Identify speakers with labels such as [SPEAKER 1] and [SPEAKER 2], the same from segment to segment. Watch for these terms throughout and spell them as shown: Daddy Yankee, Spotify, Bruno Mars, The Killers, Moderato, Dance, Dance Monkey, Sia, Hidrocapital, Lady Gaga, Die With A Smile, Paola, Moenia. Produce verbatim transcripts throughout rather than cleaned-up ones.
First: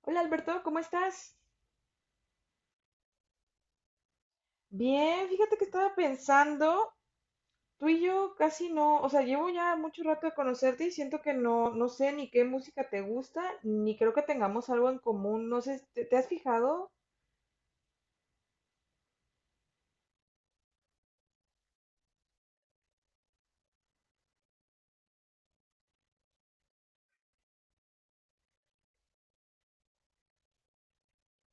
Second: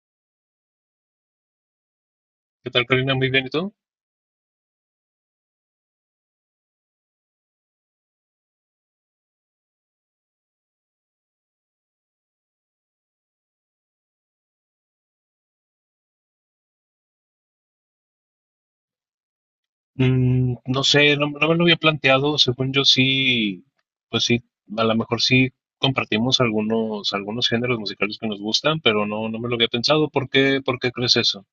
[SPEAKER 1] Hola Alberto, ¿cómo estás?
[SPEAKER 2] ¿Qué tal, Karina? Muy bien, ¿y tú?
[SPEAKER 1] Bien, fíjate que estaba pensando, tú y yo casi no, o sea, llevo ya mucho rato de conocerte y siento que no, no sé ni qué música te gusta, ni creo que tengamos algo en común, no sé, ¿te, te has fijado?
[SPEAKER 2] Mm, no sé, no, no me lo había planteado. Según yo sí, pues sí, a lo mejor sí compartimos algunos, algunos géneros musicales que nos gustan, pero no, no me lo había pensado. ¿Por qué, por qué crees eso?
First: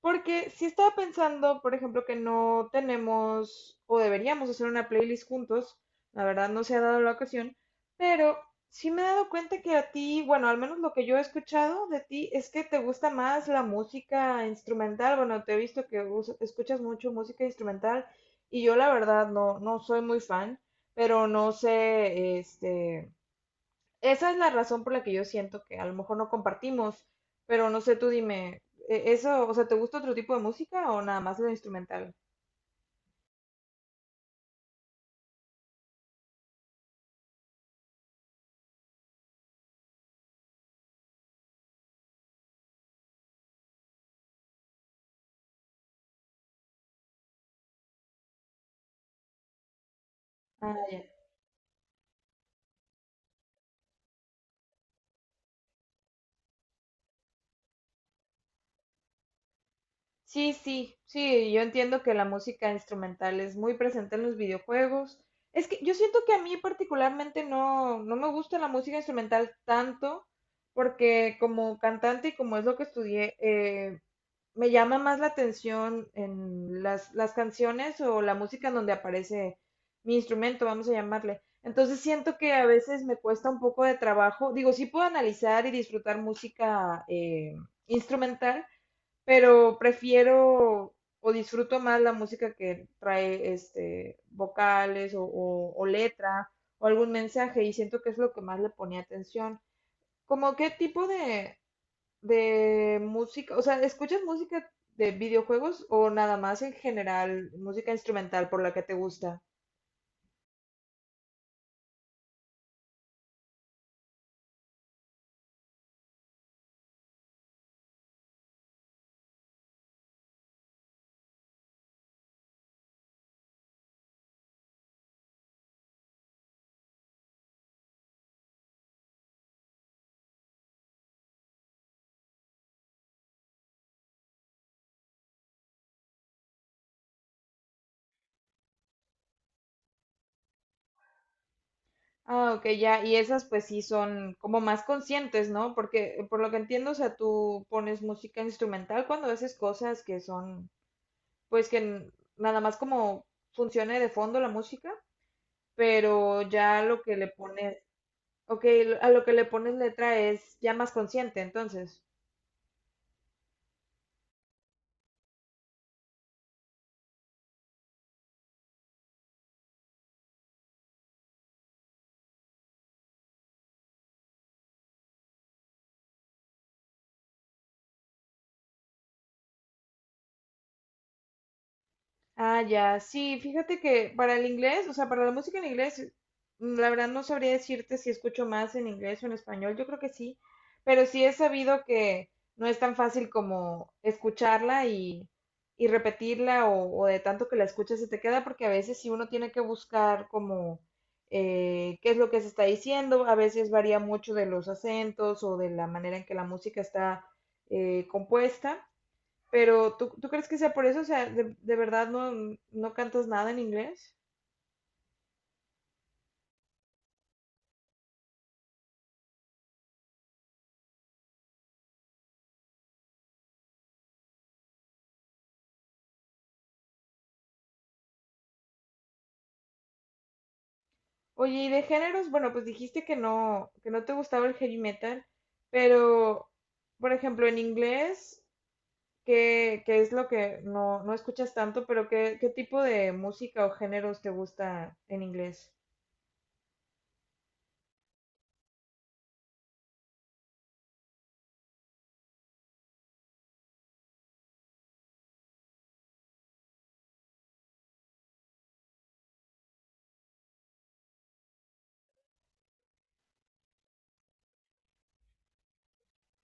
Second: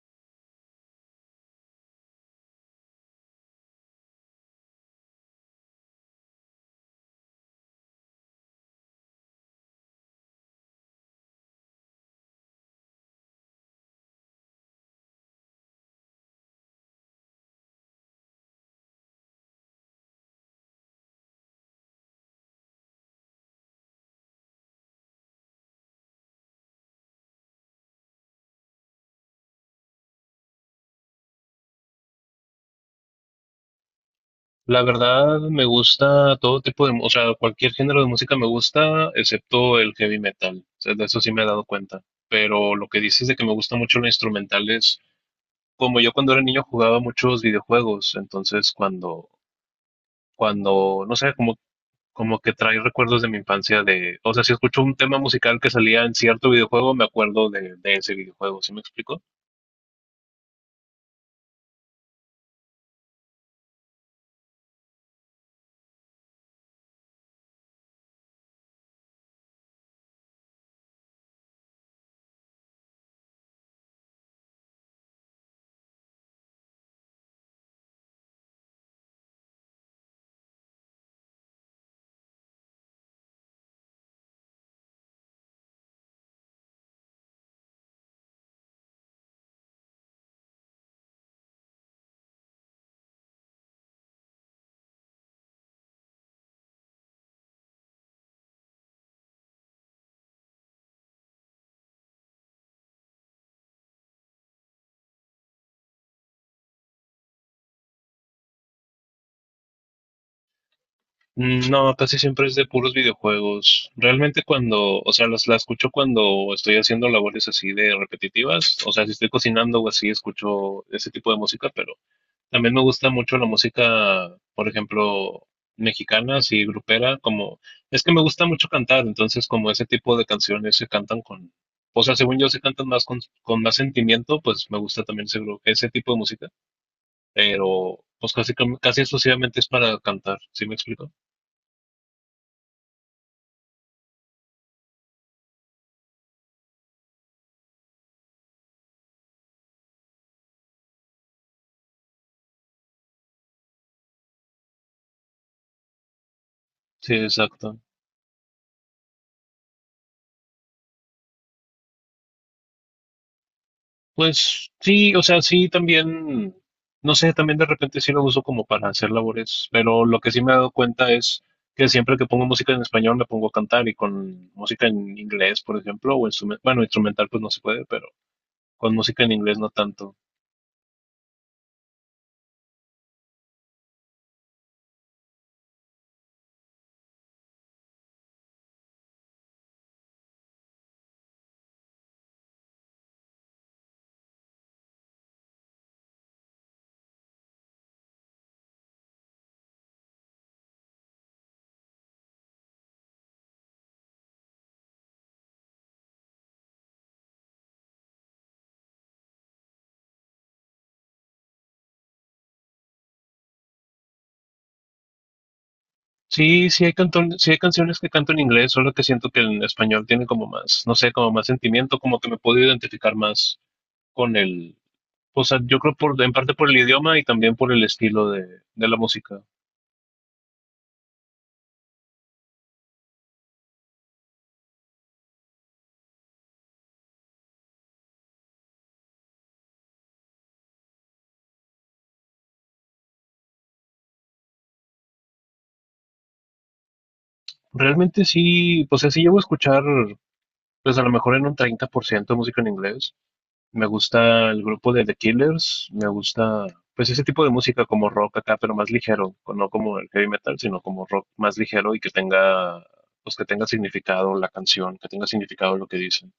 [SPEAKER 1] Porque si estaba pensando, por ejemplo, que no tenemos o deberíamos hacer una playlist juntos, la verdad no se ha dado la ocasión, pero sí me he dado cuenta que a ti, bueno, al menos lo que yo he escuchado de ti es que te gusta más la música instrumental, bueno, te he visto que us- escuchas mucho música instrumental y yo la verdad no, no soy muy fan, pero no sé, este... Esa es la razón por la que yo siento que a lo mejor no compartimos, pero no sé, tú dime, e- ¿eso, o sea, te gusta otro tipo de música o nada más lo instrumental?
[SPEAKER 2] La verdad, me gusta todo tipo de, mu- o sea, cualquier género de música me gusta, excepto el heavy metal. O sea, de eso sí me he dado cuenta. Pero lo que dices de que me gusta mucho lo instrumental es como yo cuando era niño jugaba muchos videojuegos, entonces cuando
[SPEAKER 1] Ah, ya.
[SPEAKER 2] cuando, no sé, como como que trae recuerdos de mi infancia de, o sea, si escucho un tema musical que salía en cierto videojuego, me acuerdo de, de ese videojuego. ¿Sí me explico?
[SPEAKER 1] Sí, sí, sí, yo entiendo que la música instrumental es muy presente en los videojuegos. Es que yo siento que a mí particularmente no, no me gusta la música instrumental tanto, porque como cantante y como es lo que estudié, eh, me llama más la atención en las, las canciones o la música en donde aparece mi instrumento, vamos a llamarle. Entonces siento que a veces me cuesta un poco de trabajo. Digo, sí puedo analizar y disfrutar música eh, instrumental, pero prefiero o disfruto más la música que trae este vocales o, o- o letra o algún mensaje y siento que es lo que más le ponía atención. ¿Cómo qué tipo de, de música, o sea, ¿escuchas música de videojuegos o nada más en general, música instrumental por la que te gusta?
[SPEAKER 2] No, casi siempre es de puros videojuegos. Realmente cuando, o sea, las, la escucho cuando estoy haciendo labores así de repetitivas. O sea, si estoy cocinando o así, escucho ese tipo de música, pero también me gusta mucho la música, por ejemplo, mexicana, así grupera, como, es que me gusta mucho cantar, entonces como ese tipo de canciones se cantan con, o sea, según yo se cantan más con, con más sentimiento, pues me gusta también ese, gru- ese tipo de música, pero pues casi, casi exclusivamente es para cantar. ¿Sí me explico?
[SPEAKER 1] Ah, ok, ya, y esas pues sí son como más conscientes, ¿no? Porque eh, por lo que entiendo, o sea, tú pones música instrumental cuando haces cosas que son, pues que n- nada más como funcione de fondo la música, pero ya lo que
[SPEAKER 2] Sí,
[SPEAKER 1] le pones,
[SPEAKER 2] exacto.
[SPEAKER 1] ok, lo- a lo que le pones letra es ya más consciente, entonces.
[SPEAKER 2] Pues sí, o sea, sí también, no sé, también de repente sí lo uso como para hacer labores, pero lo que sí me he dado cuenta es que siempre que pongo música en español me pongo a cantar y con música en inglés, por ejemplo, o instrumental, bueno, instrumental pues no se puede, pero con música en inglés no tanto.
[SPEAKER 1] Ah, ya, sí, fíjate que para el inglés, o sea, para la música en inglés, mm, la verdad no sabría decirte si escucho más en inglés o en español, yo creo que sí, pero sí he sabido que no es tan fácil como escucharla y, y repetirla o, o de tanto que la escuchas se te queda, porque a veces sí uno tiene que buscar como eh, qué es lo que se está diciendo, a veces varía mucho de los acentos o de la manera en que la música está eh, compuesta. Pero ¿tú, tú crees que sea por eso? O sea, de, de verdad no, no cantas nada en inglés.
[SPEAKER 2] Sí, sí hay canton- sí hay canciones que canto en inglés, solo que siento que en español tiene como más, no sé, como más sentimiento, como que me puedo identificar más con el, o sea, yo creo por, en parte por el idioma y también por el estilo de, de la música.
[SPEAKER 1] Oye, y de géneros, bueno, pues dijiste que no, que no te gustaba el heavy metal, pero, por ejemplo, en inglés, ¿qué, qué es lo que no, no escuchas tanto? Pero ¿qué, qué tipo de música o géneros te gusta en inglés?
[SPEAKER 2] Realmente sí, pues sea, sí llevo a escuchar, pues a lo mejor en un treinta por ciento música en inglés. Me gusta el grupo de The Killers, me gusta, pues ese tipo de música como rock acá, pero más ligero, co- no como el heavy metal, sino como rock más ligero y que tenga, pues que tenga significado la canción, que tenga significado lo que dicen.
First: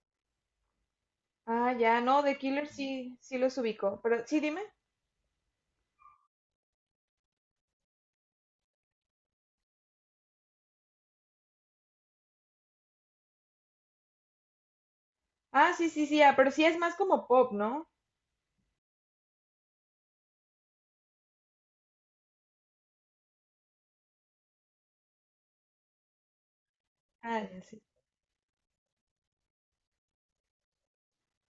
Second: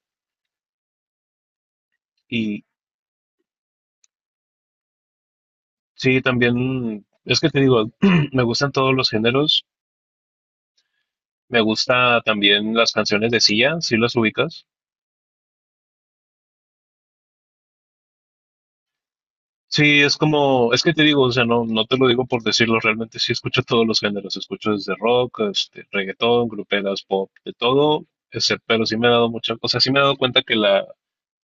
[SPEAKER 1] Ah, ya, no, The
[SPEAKER 2] Y
[SPEAKER 1] Killer sí, sí los ubico, pero sí, dime.
[SPEAKER 2] sí, también, es que te digo, me gustan todos los géneros, me gusta también las canciones de Sia, si las ubicas.
[SPEAKER 1] Ah, sí, sí, sí, ah, pero sí es más como pop, ¿no?
[SPEAKER 2] Sí, es como, es que te digo, o sea, no, no te lo digo por decirlo, realmente sí escucho todos los géneros, escucho desde rock, este, reggaetón, gruperas, pop,
[SPEAKER 1] Ah,
[SPEAKER 2] de
[SPEAKER 1] ya, sí,
[SPEAKER 2] todo, ese- pero sí me he dado mucha, o sea, sí me he dado cuenta que la,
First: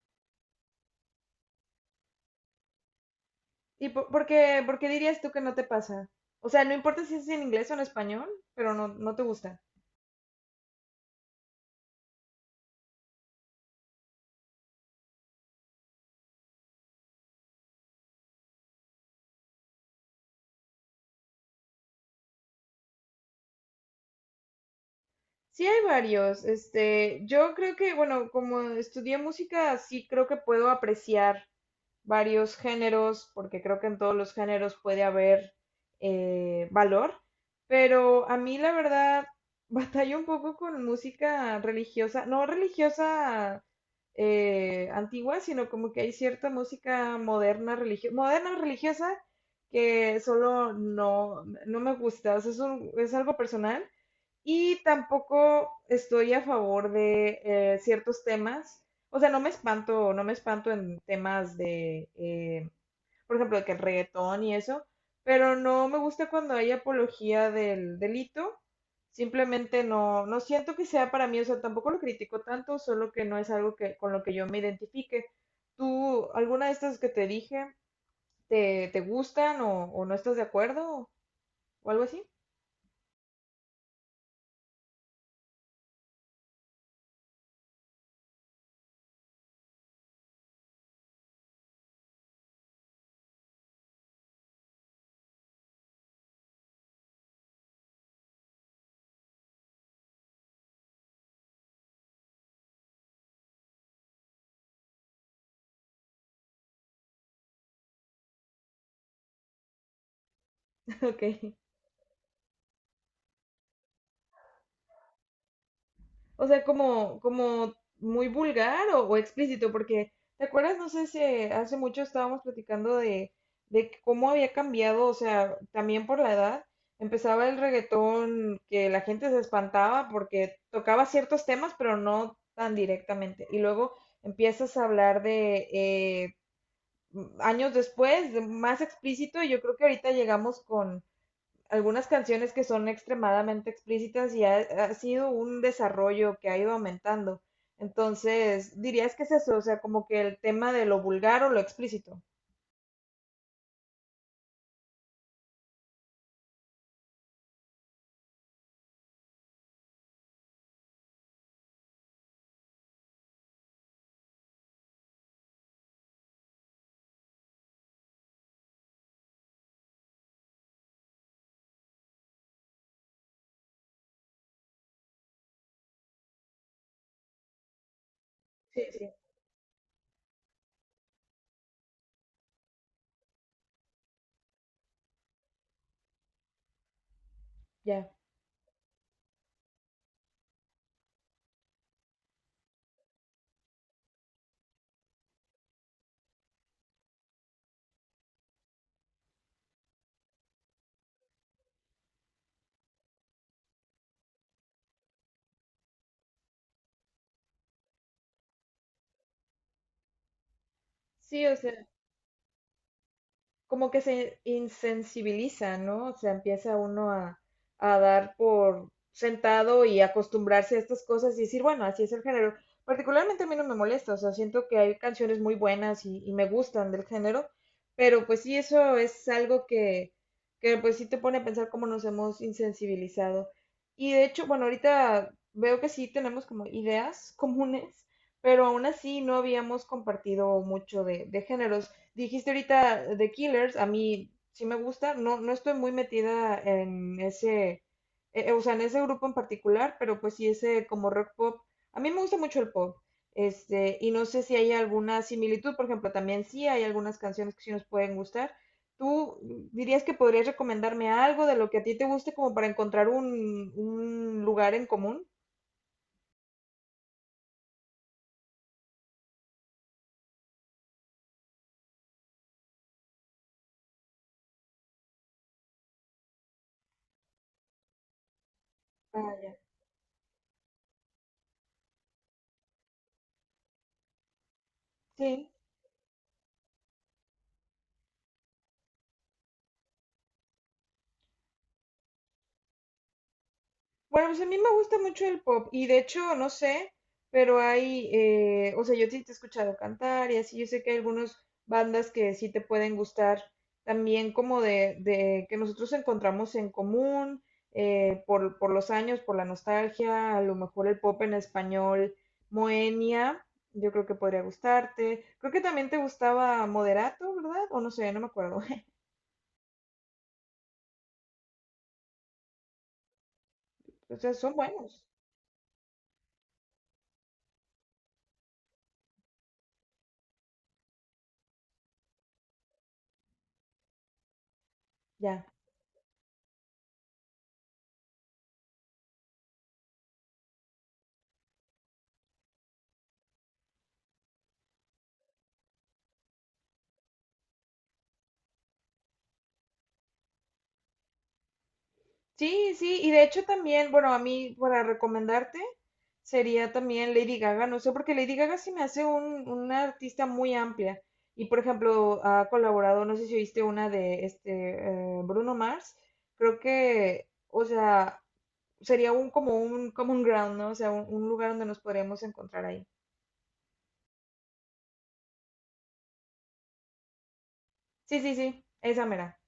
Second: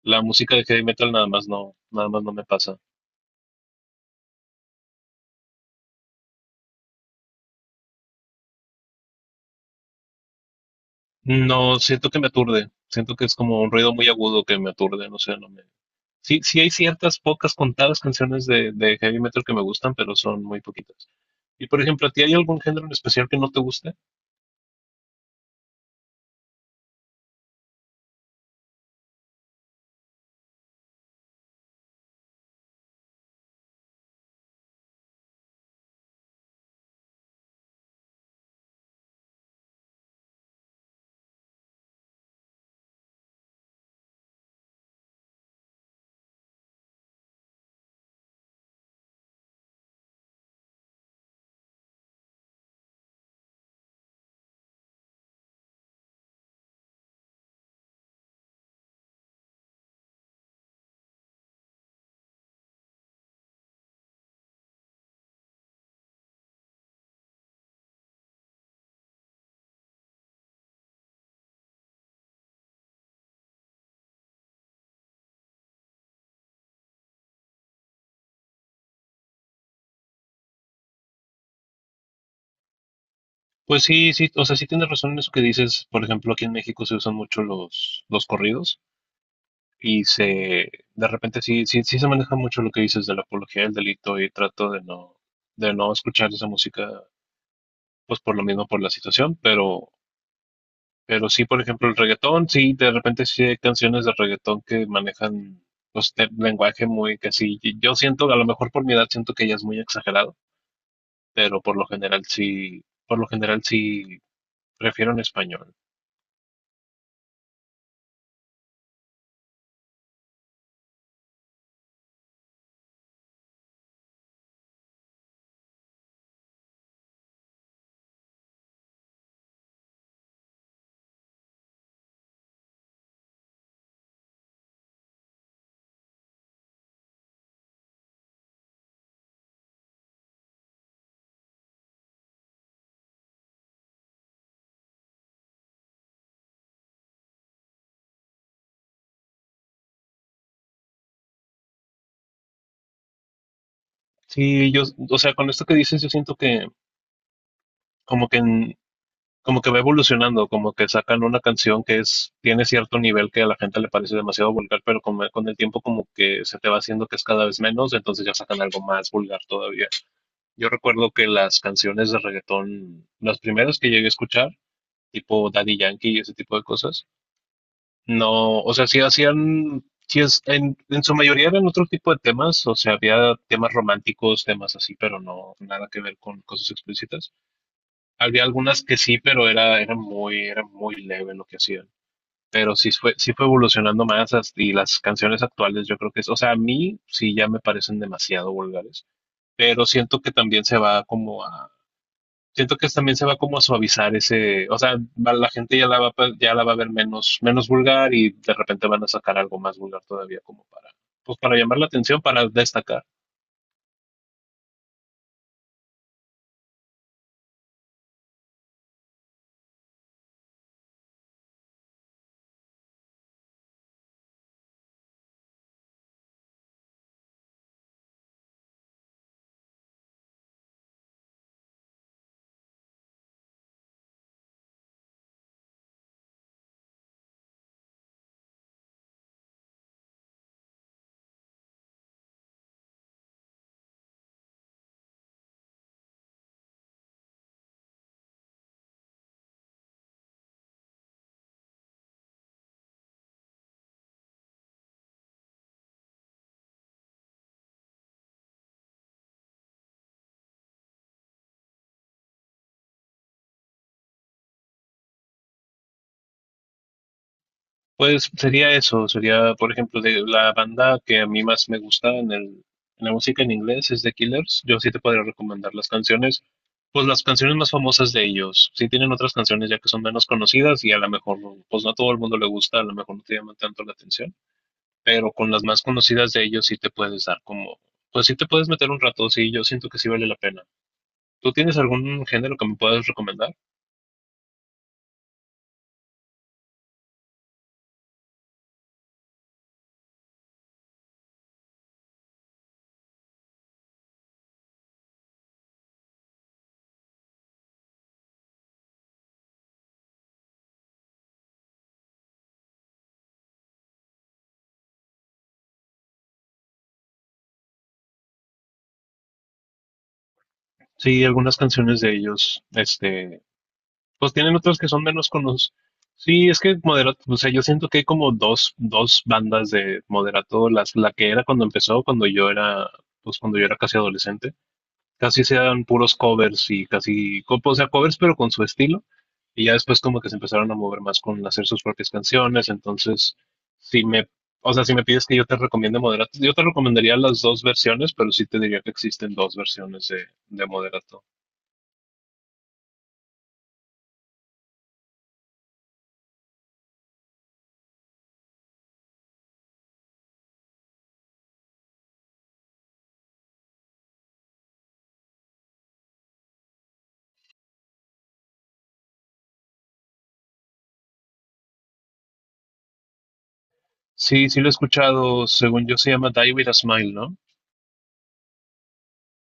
[SPEAKER 2] la música de heavy metal nada más no, nada más no me pasa.
[SPEAKER 1] ¿Y por, por qué, ¿por qué dirías tú que no te pasa? O sea, no importa si es en inglés o en español, pero no, no te gusta.
[SPEAKER 2] No, siento que me aturde, siento que es como un ruido muy agudo que me aturde, no sé, no me... Sí, sí hay ciertas pocas contadas canciones de, de heavy metal que me gustan, pero son muy poquitas. Y por ejemplo, ¿a ti hay algún género en especial que no te guste?
[SPEAKER 1] Sí, hay varios. Este, yo creo que, bueno, como estudié música, sí creo que puedo apreciar varios géneros, porque creo que en todos los géneros puede haber eh, valor. Pero a mí, la verdad, batallo un poco con música religiosa, no religiosa eh, antigua, sino como que hay cierta música moderna, religio- moderna religiosa que solo no, no me gusta. O sea, es un- es algo personal. Y tampoco estoy a favor de eh, ciertos temas. O sea, no me espanto, no me espanto en temas de, eh, por ejemplo, de que el reggaetón y eso, pero no me gusta cuando hay apología del delito. Simplemente no, no siento que sea para mí, o sea, tampoco lo critico tanto, solo que no es algo que, con lo que yo me identifique. ¿Tú, alguna de estas que te dije, te, te gustan o, o no estás de acuerdo o algo así?
[SPEAKER 2] Pues sí, sí, o sea, sí tienes razón en eso que dices. Por ejemplo, aquí en México se usan mucho los, los corridos y se, de repente sí, sí, sí se maneja mucho lo que dices de la apología del delito y trato de no, de no escuchar esa música, pues por lo mismo, por la situación, pero, pero sí, por ejemplo, el reggaetón, sí, de repente sí hay canciones de reggaetón que manejan, pues, de- lenguaje muy que sí, y yo siento, a lo mejor por mi edad siento que ya es muy exagerado,
[SPEAKER 1] Ok.
[SPEAKER 2] pero por lo general sí, por lo general sí prefiero en español.
[SPEAKER 1] O sea, como, como muy vulgar o, o explícito, porque, ¿te acuerdas? No sé si hace mucho estábamos platicando de, de que cómo había cambiado, o sea, también por la edad. Empezaba el reggaetón que la gente se espantaba porque tocaba ciertos temas, pero no tan directamente. Y luego empiezas a hablar de eh, años después, de más explícito, y yo creo que ahorita llegamos algunas canciones que son extremadamente explícitas y ha, ha sido un desarrollo que ha ido aumentando. Entonces, dirías que es eso, o sea, como que el tema de lo vulgar o lo explícito.
[SPEAKER 2] Sí, yo, o sea, con esto que dices, yo siento que como que en- como que va evolucionando, como que sacan una canción que es, tiene cierto nivel que a la gente le parece demasiado vulgar, pero con, con el tiempo como que se te va haciendo que es cada vez menos, entonces ya sacan algo más vulgar todavía. Yo recuerdo que las canciones de reggaetón, las primeras que llegué a escuchar, tipo Daddy Yankee y ese tipo de cosas. No, o
[SPEAKER 1] Sí,
[SPEAKER 2] sea, sí
[SPEAKER 1] sí.
[SPEAKER 2] hacían, sí es, en, en su mayoría eran otro tipo de temas, o sea, había temas románticos, temas así, pero no, nada que ver con cosas explícitas.
[SPEAKER 1] Ya.
[SPEAKER 2] Había algunas que sí, pero era, era muy, era muy leve lo que hacían. Pero sí fue, sí fue evolucionando más as- y las canciones actuales yo creo que es, o sea, a mí sí ya me parecen demasiado vulgares, pero siento que también se va como a, siento que también se va como a suavizar ese, o sea, va- la gente ya la va, pa- ya la va a ver menos, menos vulgar y de repente van a sacar algo más vulgar todavía como para, pues
[SPEAKER 1] Sí, o
[SPEAKER 2] para llamar
[SPEAKER 1] sea,
[SPEAKER 2] la atención, para destacar.
[SPEAKER 1] como que se insensibiliza, ¿no? O sea, empieza uno a, a dar por sentado y acostumbrarse a estas cosas y decir, bueno, así es el género. Particularmente a mí no me molesta, o sea, siento que hay canciones muy buenas y, y me gustan del género, pero pues sí, eso es algo que, que pues sí te pone a pensar cómo nos hemos insensibilizado. Y de hecho, bueno, ahorita veo que sí tenemos como ideas comunes, pero aún así no habíamos compartido mucho de, de géneros. Dijiste ahorita The Killers, a mí sí me gusta, no, no estoy muy metida en ese, eh, eh, o sea, en ese grupo en particular, pero pues sí ese como rock pop. A mí me gusta mucho el pop, este, y no sé si hay alguna similitud, por ejemplo, también sí hay algunas canciones que sí nos pueden gustar. ¿Tú dirías que podrías recomendarme algo de lo que a ti te guste como para encontrar un, un lugar en común?
[SPEAKER 2] Pues sería eso, sería, por ejemplo, de la banda que a mí más me gusta en el, en la música en inglés es The Killers. Yo sí te podría recomendar las canciones, pues las canciones más famosas de ellos. Sí tienen otras
[SPEAKER 1] Ah, ya.
[SPEAKER 2] canciones ya que son menos conocidas y a lo mejor, pues no a todo el mundo le gusta, a lo mejor no te llaman tanto la atención, pero
[SPEAKER 1] Sí.
[SPEAKER 2] con las más conocidas de ellos sí te puedes dar como, pues sí te puedes meter un rato, sí, yo siento que sí vale la pena. ¿Tú tienes algún género que me puedas recomendar?
[SPEAKER 1] Bueno, pues a mí me gusta mucho el pop y de hecho, no sé, pero hay, eh, o sea, yo sí te he escuchado cantar y así, yo sé que hay algunas bandas que sí te pueden gustar también como de, de que nosotros encontramos en común eh, por, por los años, por la nostalgia, a lo mejor el pop en español, Moenia, yo creo que podría gustarte. Creo que también te gustaba Moderato, ¿verdad? O no sé, no me acuerdo.
[SPEAKER 2] Sí, algunas canciones de ellos, este,
[SPEAKER 1] O sea,
[SPEAKER 2] pues
[SPEAKER 1] son
[SPEAKER 2] tienen otras que
[SPEAKER 1] buenos,
[SPEAKER 2] son menos conocidas. Sí, es que Moderato, o sea, yo siento que hay como dos, dos bandas de Moderato, las, la que era cuando empezó, cuando yo era, pues cuando yo era casi adolescente, casi
[SPEAKER 1] ya.
[SPEAKER 2] sean puros covers y casi, co- o sea, covers pero con su estilo. Y ya después como que se empezaron a mover más con hacer sus propias canciones. Entonces, si me, o sea, si me pides que yo te recomiende Moderato, yo te recomendaría las dos versiones, pero sí te diría que existen dos versiones de, de Moderato.
[SPEAKER 1] Sí, sí, y de hecho también, bueno, a mí para recomendarte sería también Lady Gaga, no sé, porque Lady Gaga sí me hace un, una artista muy amplia. Y por ejemplo, ha colaborado, no sé si viste una de este eh, Bruno Mars, creo que, o sea, sería un como un common ground, ¿no? O sea, un, un lugar donde nos podríamos encontrar ahí.
[SPEAKER 2] Sí, sí lo he escuchado, según yo se llama Die With A Smile, ¿no?
[SPEAKER 1] Sí, sí, sí, esa mera.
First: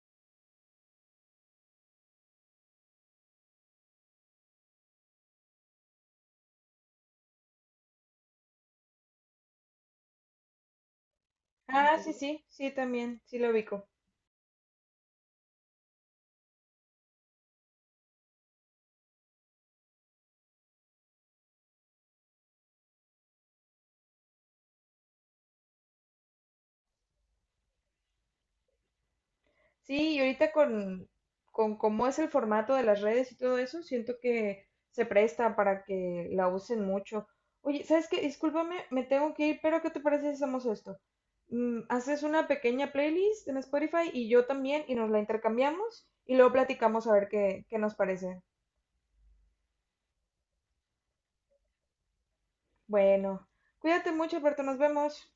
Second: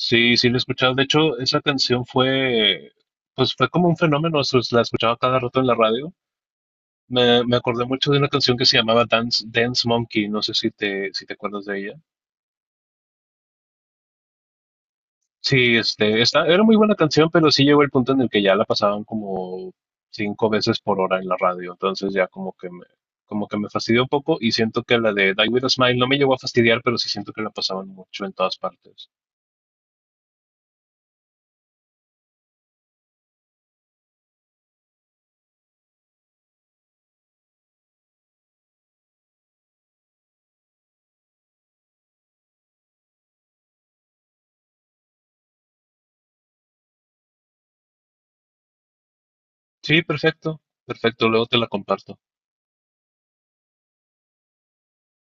[SPEAKER 2] Sí, sí lo he escuchado. De hecho, esa canción fue, pues fue como un fenómeno, o sea, la escuchaba cada rato en la radio. Me, me acordé mucho de una canción que se llamaba Dance, Dance Monkey, no sé si te, si te acuerdas de
[SPEAKER 1] Ah,
[SPEAKER 2] ella.
[SPEAKER 1] sí, sí, sí, también, sí lo ubico.
[SPEAKER 2] Sí, este, esta era muy buena canción, pero sí llegó el punto en el que ya la pasaban como cinco veces por hora en la radio, entonces ya como que me, como que me fastidió un poco y siento que la de Die With a Smile no me llegó a fastidiar, pero sí siento que la pasaban mucho en todas partes.
[SPEAKER 1] Sí, y ahorita con, con cómo es el formato de las redes y todo eso, siento que se presta para que la usen mucho. Oye, ¿sabes qué? Discúlpame, me tengo que ir, pero ¿qué te parece si hacemos esto? Mm, haces una pequeña playlist en Spotify y yo también, y nos la intercambiamos y luego platicamos a ver qué, qué nos parece.
[SPEAKER 2] Sí, perfecto, perfecto, luego te la comparto.
[SPEAKER 1] Bueno, cuídate mucho, Alberto, nos vemos.